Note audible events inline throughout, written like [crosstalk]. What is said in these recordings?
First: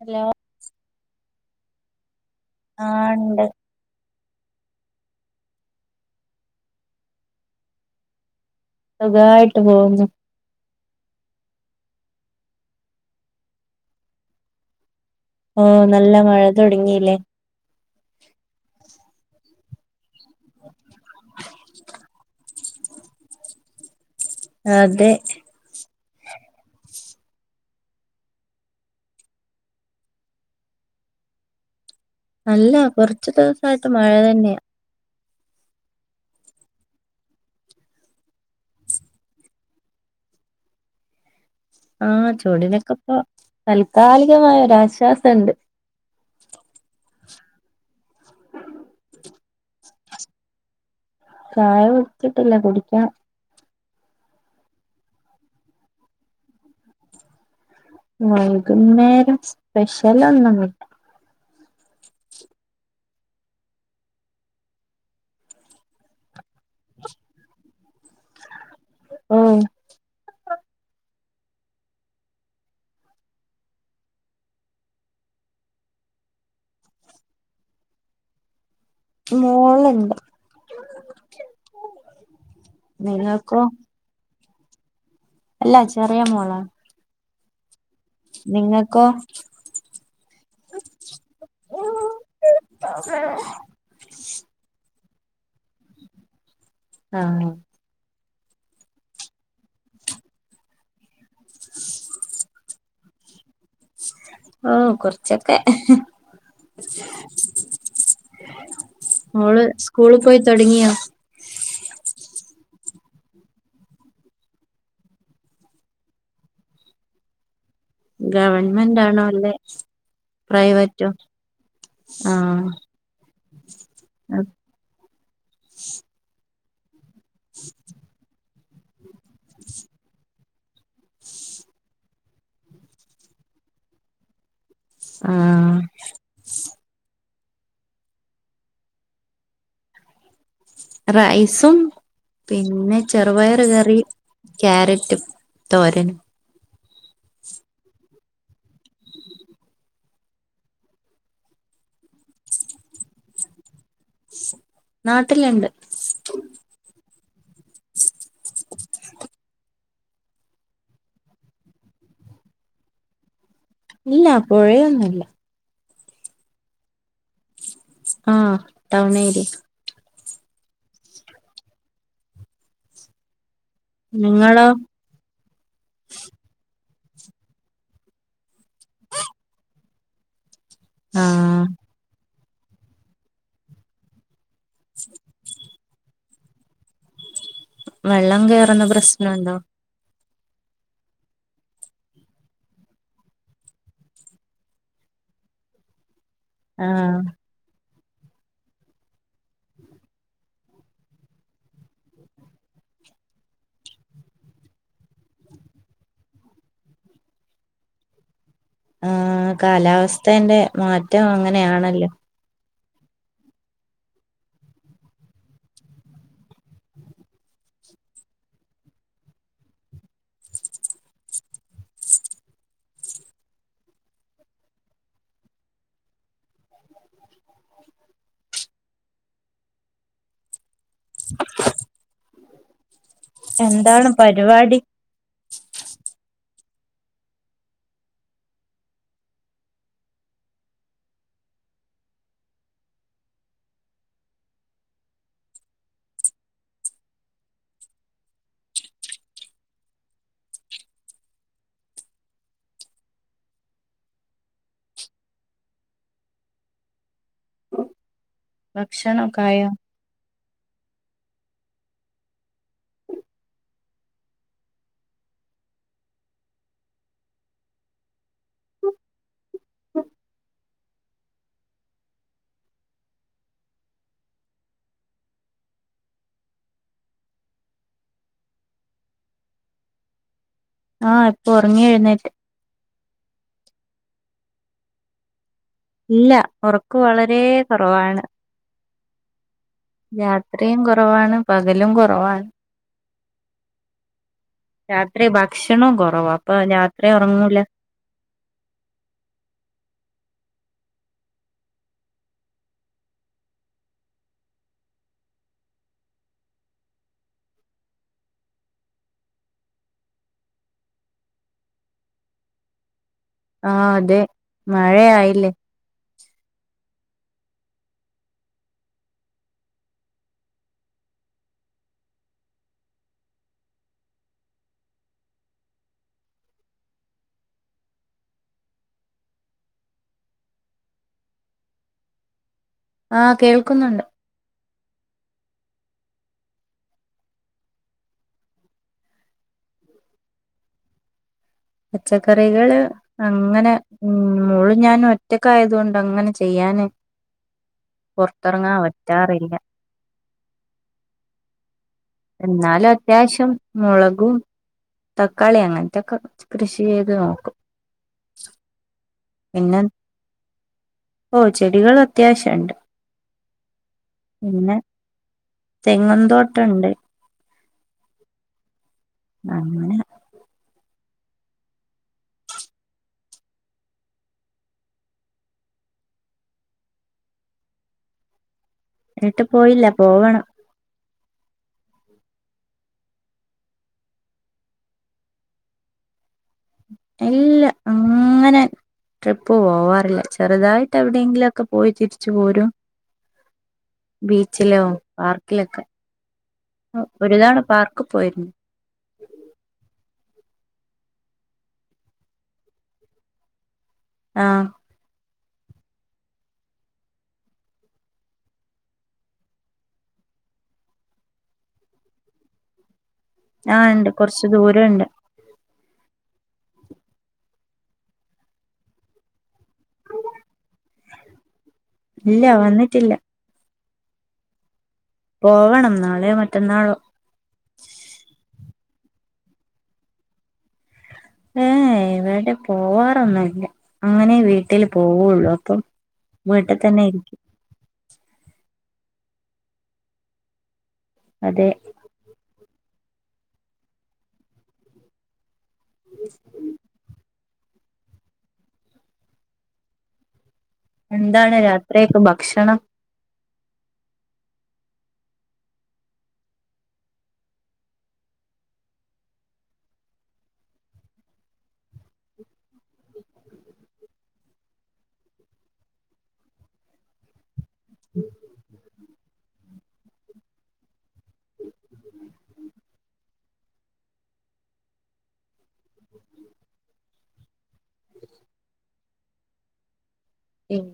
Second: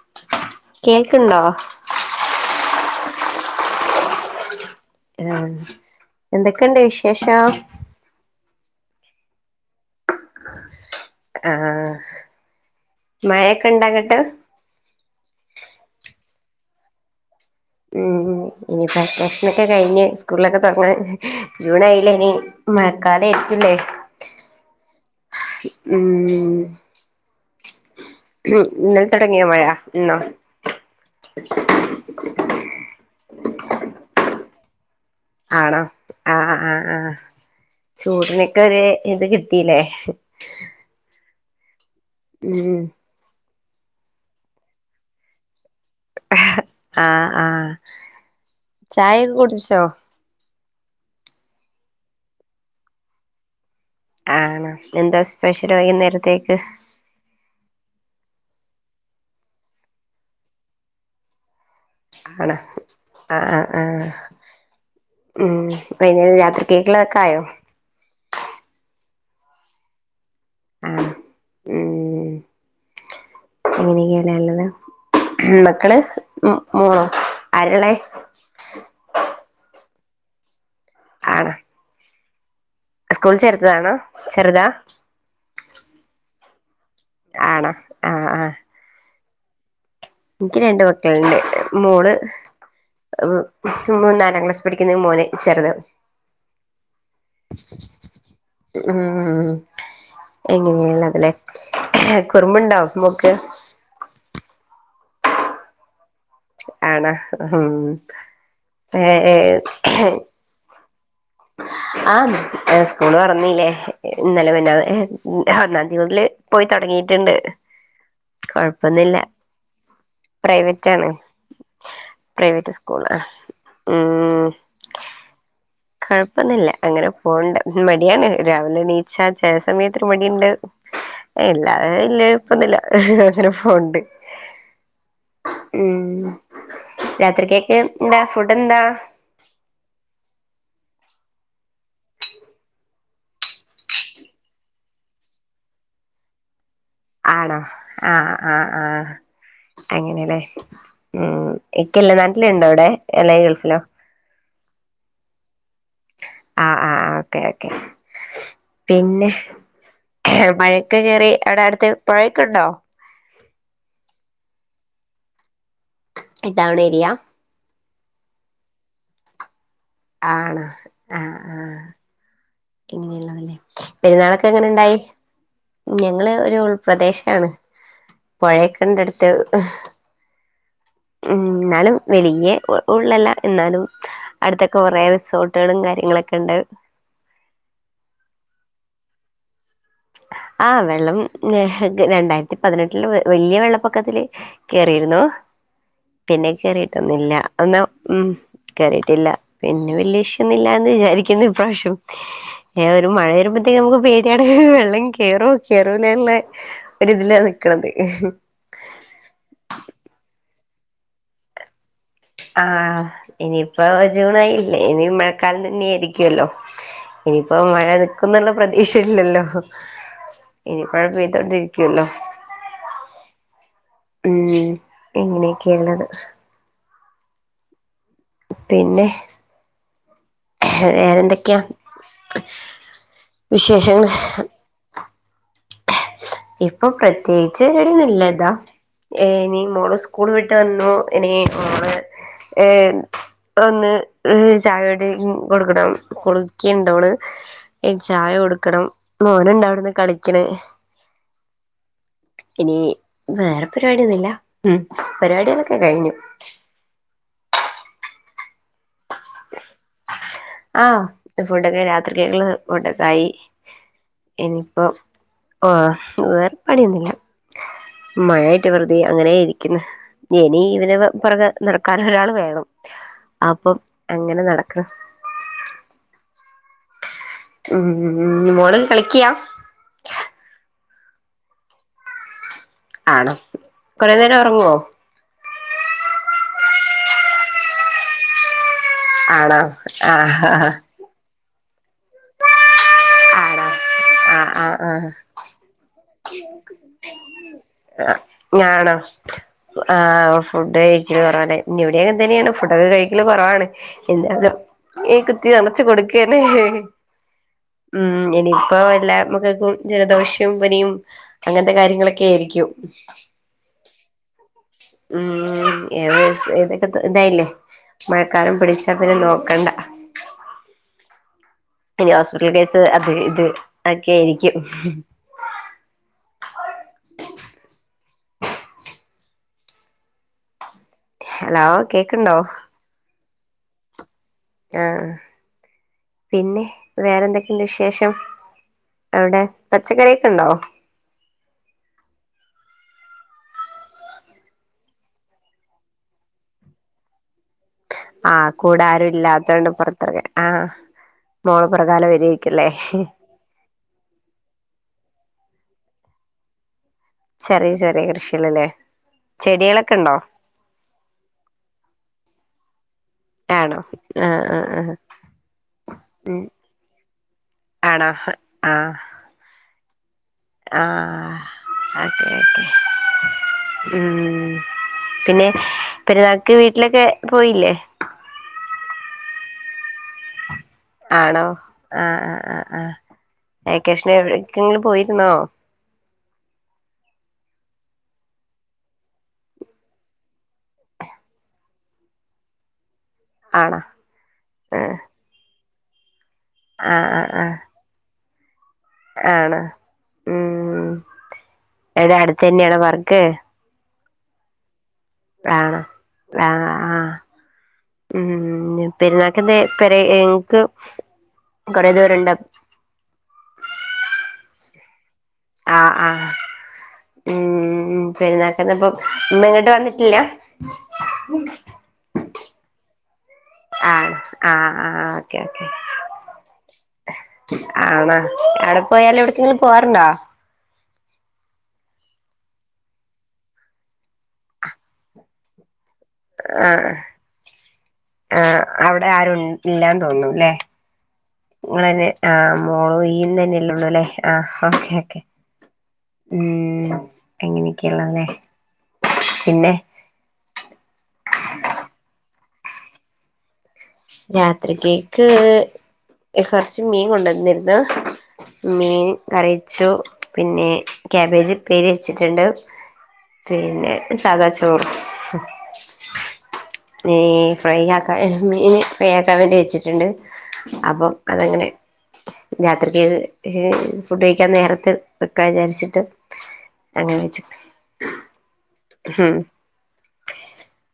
Hello കേൾക്ക്ണ്ടോ ആണ്ട് എ എന്തക്കണ്ട് വിശേഷം സുഖായ്ട്ട് പോവുന്നു ആ മയൊക്കെ ണ്ടങ്ങട്ട് ആ നല്ല മഴ തൊടങ്ങീല്ലേ മ് ഇനിപ്പ വെക്കേഷനൊക്കെ കഴിഞ്ഞ് സ്കൂളൊക്കെ തൊടങ്ങാൻ ജൂണായ്ലെ നീ മഴക്കാലാരിക്കുല്ലേ അ തെ മ് മ് ഇന്നലെ തൊടങ്ങിയൊ മഴ ഇന്നോ അല്ല കൊറച്ചു ദിവസായിട്ട് മഴ തന്നെ ആണോ ആ ആ ആ ചൂടിനൊക്കെ ര് ഇത് കിട്ടീല്ലേ ആ ഉം ചൂടിനൊക്കെ പ്പൊ താൽക്കാലികമായ ഒരാശ്വാസണ്ട് [unintelligible] ആ ആ ചായൊകെ കുടിച്ചോ ചായ കുടിച്ചിട്ടില്ല കുടിക്കണം ആണൊ എന്താ സ്പെഷ്യൽ വൈകുനേരത്തേക്ക് വൈകുന്നേരം സ്പെഷ്യലൊന്നുമില്ല അണൊ അ ആ ആ മ് വൈന്നേര രാത്രികേൾകൊക്കെ ആയോ ആ ആ മ് [unintelligible] മ് മക്കൾംമ് മോളോ ആരാണവ് മോളുണ്ട് ആ സ്കൂളിൽ നിങ്ങൾക്കോ ചേർത്തതാണോ ചെറ്താ അല്ല ചെറിയ മോളാ ആണാ നിങ്ങക്കോ ന്ക്ക് രണ്ട് മക്കള്ണ്ട് മോൾ [unintelligible] ക്യുമു നാലാം ക്ലാസിൽ പഠിക്ക്ന്ന മോന് ചെറുത് ആ ആ മ് എങ്ങനീയ്നടല്ലെ കുറുമ്പുണ്ടോ മോക്ക് ആ കൊറച്ചൊക്കെ ആണ മ്ഹ് എ ഏ ഹേ തൊടങ്ങിയോ ആ ഏ സ്കൂള് തൊറന്നില്ലേ ഇന്നലെ പിന്നെ ഒന്നാം തീ മുതൽ പോയി തൊടങ്ങീട്ടുണ്ട് ഗവൺമെന്റ് കൊഴപ്പൊന്നില്ല ആണോ അല്ലെ പ്രൈവറ്റ് ആണ് പ്രൈവറ്റോ പ്രൈവറ്റ് സ് കൂളാ ഉം ഉം കൊഴപ്പൊന്നില്ല അങ്ങനെ പോണ്ട് മടിയാണ് രാവിലെ എണിച്ച ചെല സമയത്ത് ഒരു മടിയുണ്ട്. എല്ലാ ഇല്ല എളുപ്പന്നില്ല അങ്ങനെ പോണ്ട് ഉം ഉം രാത്രിക്കെക്കെ എന്താ ഫുഡ് എന്താ? റൈസും പിന്നെ ചെറുപയർ കറി ക്യാരറ്റും തോരനും ആണോ ആ ആ ആ അങ്ങനെലേ ഉം ഇക്കല്ലെ നാട്ടില് ഇണ്ടോ ഇവിടെ എല്ല ഗൾഫിലോ? നാട്ടില്ണ്ട് ആ ആ ഓക്കെ ഓക്കെ പിന്നെ മഴക്കെ കേറി അവിടെ അടുത്ത് പുഴയൊക്കെ ഉണ്ടോ? ഇല്ല പുഴയൊന്നുല്ല ഇ ടൗൺ ഏരിയ ആ ടൗൺ ഏരി ആണോ ആ ആ പെരുന്നാളൊക്കെ നിങ്ങളോ എങ്ങനെണ്ടായി? ഞങ്ങള് ഒരു ഉൾപ്രദേശാണ് പൊഴയൊക്കെണ്ട് അടുത്ത് ഉം ആഹ് ന്നാലും വലിയ ഉള്ളല്ല എന്നാലും അടുത്തൊക്കെ കൊറേ റിസോർട്ടുകളും കാര്യങ്ങളൊക്കണ്ട്. വെള്ളം കേറുന്ന പ്രശ്നം ഉണ്ടോ? ആ വെള്ളം ഏ രണ്ടായിരത്തി പതിനെട്ടില് വല്ല്യ വെള്ളപ്പൊക്കത്തില് കേറിയിരുന്നു പിന്നെ ആഹ് കേറിട്ടൊന്നുല്ല അന്നാ ഉം കേറിയിട്ടില്ല പിന്നെ വല്ല്യ ഇഷ്യൂ ഒന്നുല്ലാന്ന് വിചാരിക്കുന്നു ഈപാവശ്യം ഏ ഒരു മഴ വരുമ്പോഴത്തേക്ക് നമുക്ക് പേടിയാണ് വെള്ളം ഉം കേറോ കേറോന്നുള്ള ഒരു ഇതിലാ നിക്ക്ണത്. ആ കാലാവസ്ഥേന്റെ മാറ്റം അങ്ങനെയാണല്ലോ. ആ ഇനിയിപ്പോ ജൂണായില്ലേ ഇനി മഴക്കാലം തന്നെ ആയിരിക്കുവല്ലോ ഇനിയിപ്പോ മഴ നിക്കൂന്നുള്ള പ്രതീക്ഷയില്ലല്ലോ ഇനിയിപ്പോഴെ പെയ്തോണ്ടിരിക്കുവല്ലോ ഉം.. ഇങ്ങനെയൊക്കെയുള്ളത് പിന്നെ വേറെ എന്തൊക്കെയാ എന്താണ് വിശേഷങ്ങള്? പരിപാടി ഇപ്പൊ പ്രത്യേകിച്ച് വിടൊന്നുല്ലതോ ഏ ഇനി മോളുസ്കൂൾ വിട്ടുവന്നു ഇനി മോള് ഏ. ഒന്ന് ഛായ കടി കൊടുക്കണം. കുളിക്കിണ്ടോള് ഇ ഛായ കൊടുക്കണം. മോനുണ്ടവടെന്ന് കളിക്കണ് ഇനി വേറെ പരിപാടിയൊന്നുല്ല. ഉം പരിപാടികളൊക്കെ കഴിഞ്ഞു. ഭക്ഷണൊക്കായോ? ആ ഫുഡൊക്കെ രാത്രിക്കേളിന് ഫുഡൊക്കായി ഇനിപ്പോ ഓ വേറെ പണിയൊന്നുല്ല മഴയായിട്ടു വെറുതെയങ്ങനെയിരിക്കുന്നു, ഇനിയിവനെവ പുറകെ നടക്കാനൊരാളു വേണം. അപ്പം അങ്ങനെ നടക്കാ ഉം മോള് കളിക്കയാ ആഹ് ഇപ്പൊ ഉറങ്ങി എഴുന്നേറ്റ് ആണോ കുറെ നേരം ഒറങ്ങോ ഇല്ല ഉറക്ക് വളരെ കുറവാണ് ആണോ ആഹ് രാത്രിയും കുറ കുറവാണ് പകലും കൊറവാണ് ആണോ ആഹ് ആഹ് രാത്രി ഭക്ഷണവും കുറവാ അപ്പൊ രാത്രി ഒറങ്ങൂല ആഹ് ആണോ ആഹ് ഫുഡുകഴിക്കലു കുറവാ ഇനി ഇവിടെ അങ്ങനെ തന്നെയാണ് ഫുഡൊക്കെ കഴിക്കല് കൊറവാണ് എന്തായാലും നീ കുത്തി നിറച്ചു കൊടുക്കയല്ലേ ഉം എനി ഇപ്പൊ എല്ലാമക്കൾക്കും ജലദോഷം പനിയും അങ്ങനത്തെ കാര്യങ്ങളൊക്കെ ആയിരിക്കും ആഹ് അതെ മഴയായില്ലേ ഉം ഏകദേശ ഇതൊക്കെ ഇതായില്ലേ മഴക്കാലം പിടിച്ചാപിന്നെ നോക്കണ്ട പിന്നെ ഹോസ്പിറ്റൽ കേസ് അത് ഇത് ഒക്കെയായിരിക്കും ഹലോ കേക്ക്ണ്ടോ ആഹ് കേൾക്കുന്നുണ്ട് ആഹ് പിന്നെ വേറെന്തൊക്കെയുണ്ട് വിശേഷം. അവിടെ പച്ചക്കറിയൊക്കെയുണ്ടോ പച്ചക്കറികള് അങ്ങനെ ഉം മോളും ഞാനും ഒറ്റക്കായതു കൊണ്ടങ്ങനെ ചെയ്യാന് ആഹ് പുറത്തിറങ്ങാൻ പറ്റാറില്ല കൂടെയാരുമില്ലാത്തോണ്ട് പുറത്തിറങ്ങാൻ ആഹ് മോളു പുറകാലേവരും എന്നാലുമത്യാവശ്യം മുളകും തക്കാളി അങ്ങനത്തെയൊക്കെ കൃഷി ചെയ്തുനോക്കും ചെറിയ ചെറിയ കൃഷികളല്ലേ പിന്നെ ചെടികളൊക്കെ ഉണ്ടോ ഓഹ് ചെടികളും അത്യാവശ്യണ്ട് ആണോ ആഹ് ആഹ് ആഹ് ഉം ഉണ്ട് ആണോ ആഹ് അങ്ങനെ ആഹ് ഓക്കെ ഓക്കെ ഉം പിന്നെ പെരുന്നാക്കു വീട്ടിലൊക്കെ പോയില്ലേ വീട്ടിൽ പോയില്ല പോവണം ആണോ ആഹ് ആഹ് ആഹ് ആഹ് വെക്കേഷനെവിടെക്കെങ്കിലും പോയിരുന്നോ ഇല്ല അങ്ങനെ ട്രിപ്പുപോവാറില്ല ചെറുതായിട്ട് എവിടെയെങ്കിലൊക്കെ പോയി തിരിച്ചു പോരും ആണോ ബീച്ചിലോ ആഹ് പാർക്കിലൊക്കെ ആഹ് ആഹ് ആഹ് ഒരുതവണ പാർക്ക് പോയിരുന്നു ആണോ ഉം എവിട അടുത്ത തന്നെയാണോ പാർക്ക് ആഹ് ആണോ ആഹ് ആഹ് ഉം പെരുന്നാക്ക് എന്തേ പെരേക്ക് കൊറെ ദൂരം ഇണ്ടോ ആഹ് ഉണ്ട് കുറച്ച് ദൂരണ്ട് ആഹ് ആഹ് ഉം പെരുന്നാക്ക് എന്നിപ്പം ഇമ്മ ഒന്നും ഇങ്ങോട്ട് വന്നിട്ടില്ല ഇല്ല വന്നിട്ടില്ല ആ ആഹ് ആ ഓക്കെ ഓക്കെ പോവണം നാളെയോ മറ്റന്നാളോ ആണോ അവടെ പോയാല് എവ്ട്ക്കെങ്കിലും പോവാറുണ്ടൊ ഏ ഏ എവടെ പോവാറൊന്നുല്ല അങ്ങനെ വീട്ടിൽ പോവൊള്ളു അപ്പം വീട്ട് തന്നെ ഇരിക്കും ആ അവടെ ആരും ഇല്ലാന്ന് തോന്നുല്ലേ അതെ ഇങ്ങളെന്നെ ആ മോളും ഇയ്യുതെന്നല്ലെള്ളൂല്ലെ ആഹ് ഓക്കെ ഓക്കെ ഉം അങ്ങനെക്കെള്ളെ ലെ പിന്നെ എന്താണ് രാത്രിയൊക്കെ ഭക്ഷണം രാത്രിക്കേക്ക് കൊർച്ച് മീൻ കൊണ്ടന്നിര്ന്നു മീൻ കറി വെച്ചു പിന്നെ ക്യാബേജ് ഉപ്പേരി വെച്ചിട്ട്ണ്ട് പിന്നെ സാദാ ചോറും മീ ഫ്രൈ ആക്കാ മീൻ ഫ്രൈ ആക്കാൻ വേണ്ടി വെച്ചിട്ട്ണ്ട് അപ്പം അതങ്ങനെ രാത്രിക്കേക്ക് ഫുഡയ്ക്കാൻ നേരത്ത് വെക്കാ വിചാരിച്ചിട്ട് അങ്ങനെ വെച്ച് ഉം ഉം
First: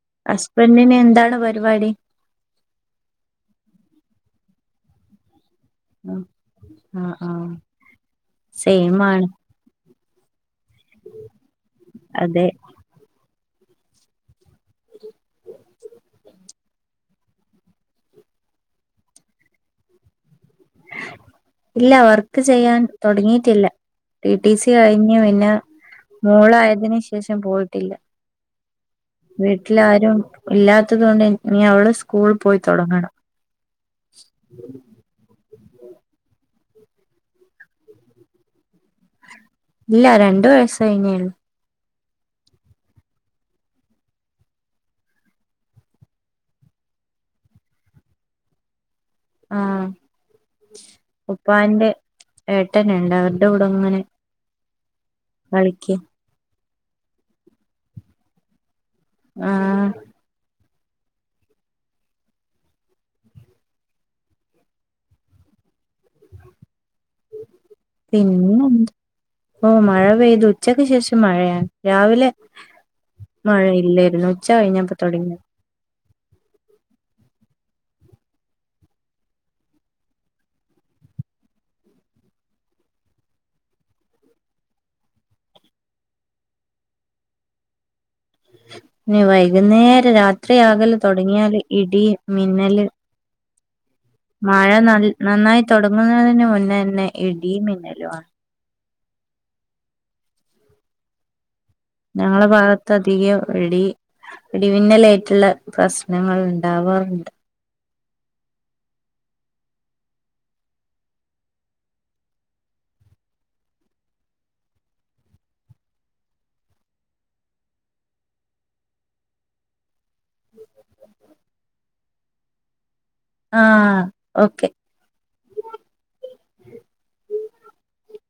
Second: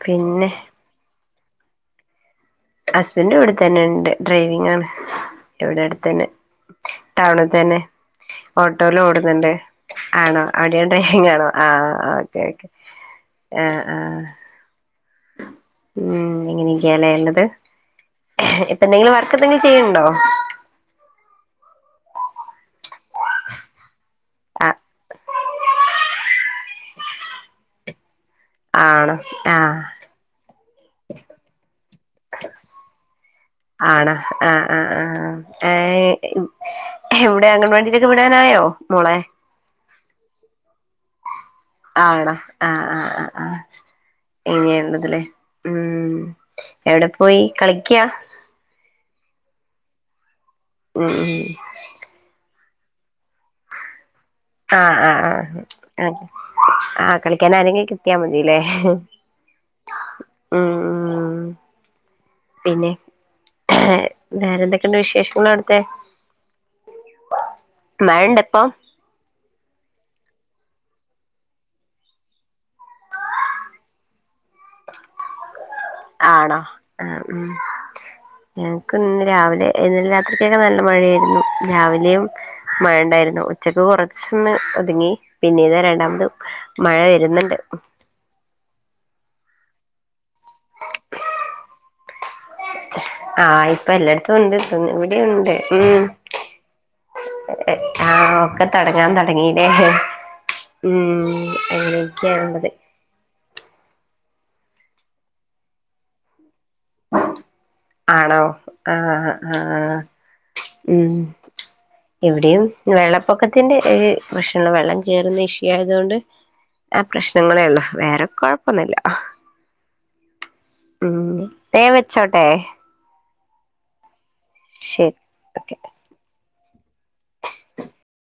ഉം പിന്നെ ഹസ്ബന്റിന് എന്താണ് പരിപാടി ഹസ്ബന്റ് ഇവടെത്തെന്നെ ണ്ട് ഡ്രൈവിങ്ങാണ് ട്ടൊ ഇവടെ ആഹ് അട്ത്തെന്നെ ആഹ് ടൗണ്ത്തെന്നെ സെയിം ആണ് ഓട്ടോലോടുന്ന്ണ്ട് ആണോ അവിടേം ഡ്രൈവിങ്ങാണോ ആ ഓക്കെ അതെ ഓക്കെ ആ ആ [unintelligible] ഉം ഇങ്ങനെക്ക്യാല്ലേ ള്ളത് ഇപ്പെന്തെങ്കിലും വർക്കെന്തെങ്കിലും ചെയ്യ്ണ്ടോ ഇല്ല വർക്ക് ചെയ്യാൻ തൊടങ്ങീട്ടില്ല ടി ടി സി ആഹ് കഴിഞ്ഞ് പിന്നെ മോളായതിന് ശേഷം പോയിട്ടില്ല ആണോ വീട്ടിൽ ആഹ് ആരും ഇല്ലാത്തത് കൊണ്ട് ഞ്ഞി അവള് സ്കൂൾ പോയി തൊടങ്ങണം ആണോ ആ ആ ആ ഏ [unintelligible] എവടെ അങ്ങൻ വാടീലൊക്കെ വിടാനായോ മോളെ ഇല്ല രണ്ടു വയസ്സ് കയ്ഞ്ഞേ ള്ളു ആവണം ആ ആ ആ ആ ഇനിയിള്ളതില് ഉം എവടെ പോയി കളിക്ക ആ ഉം ഉം ഉപ്പാന്റെ ഏട്ടന്ണ്ട് അവര്ടെ കൂടെങ്ങനെ ആ ആ ആ [unintelligible] ആ കളിക്കാൻ ആരെങ്കി കിട്ട്യാ മതില്ലേ ആ ഉം ഉം പിന്നെ വേറെന്തൊക്കെണ്ട് വിശേഷങ്ങളവ്ട്ത്തെ [inaudible] ഇണ്ടപ്പം പിന്നെന്ത്‌ പ്പൊ മഴ പെയ്തു ഉച്ചക്ക് ശേഷം മഴയാണ് രാവിലെ മഴല്ലെര്ന്നു ഉച്ച കയ്ഞ്ഞപ്പോ തൊട‌ങ്ങി ആണോ ഏഹ് ഉം ഞങ്ങക്ക് ഇന്ന് രാവിലെ ഇന്നലെ രാത്രിക്കെന്നെ ന്നല്ല മഴെര്ന്നു രാവിലെയും മഴണ്ടായിരുന്നു ഉച്ചക്ക് കൊറച്ചൊന്ന് ഒതുങ്ങി പിന്നീത രണ്ടാമതും മഴ വെര്ന്ന്ണ്ട് ഞ്ഞി വൈകുന്നേരം രാത്രിയാകല് തൊടങ്യാല് ഇടി മിന്നല് ആ ഇപ്പല്ലെട് ത്തുണ്ട് മഴ നൽ ഇവിടിയുണ്ട് നന്നായി ഉം തൊടങ്ങുന്നതിന് മുന്നേ തന്നെ ഇടി മിന്നലും ആ ആണ് ഒക്ക തുടങ്ങാൻ തുടങ്ങിലേ ഉം ഞങ്ങള അങ്ങനെയൊക്കെയാണുള്ളത് ഭാഗത്ത് അധികം ഇടി ഇടിമിന്നലേറ്റുള്ള പ്രശ്നങ്ങളുണ്ട് ടവറിന്റെ ആണോ ആഹ് ആഹ് ഉം ഇവിടെയും വെള്ളപ്പൊക്കത്തിന്റെ [unintelligible] വെള്ളം കേറുന്ന ഇഷ്യൂ ആയതുകൊണ്ട് ആ പ്രശ്നങ്ങളേ ഉള്ളു വേറെ കുഴപ്പൊന്നു ഇല്ല [inaudible] ദേ വെച്ചോട്ടെ ആഹ് ഓക്കെ ശരി ഓക്കെ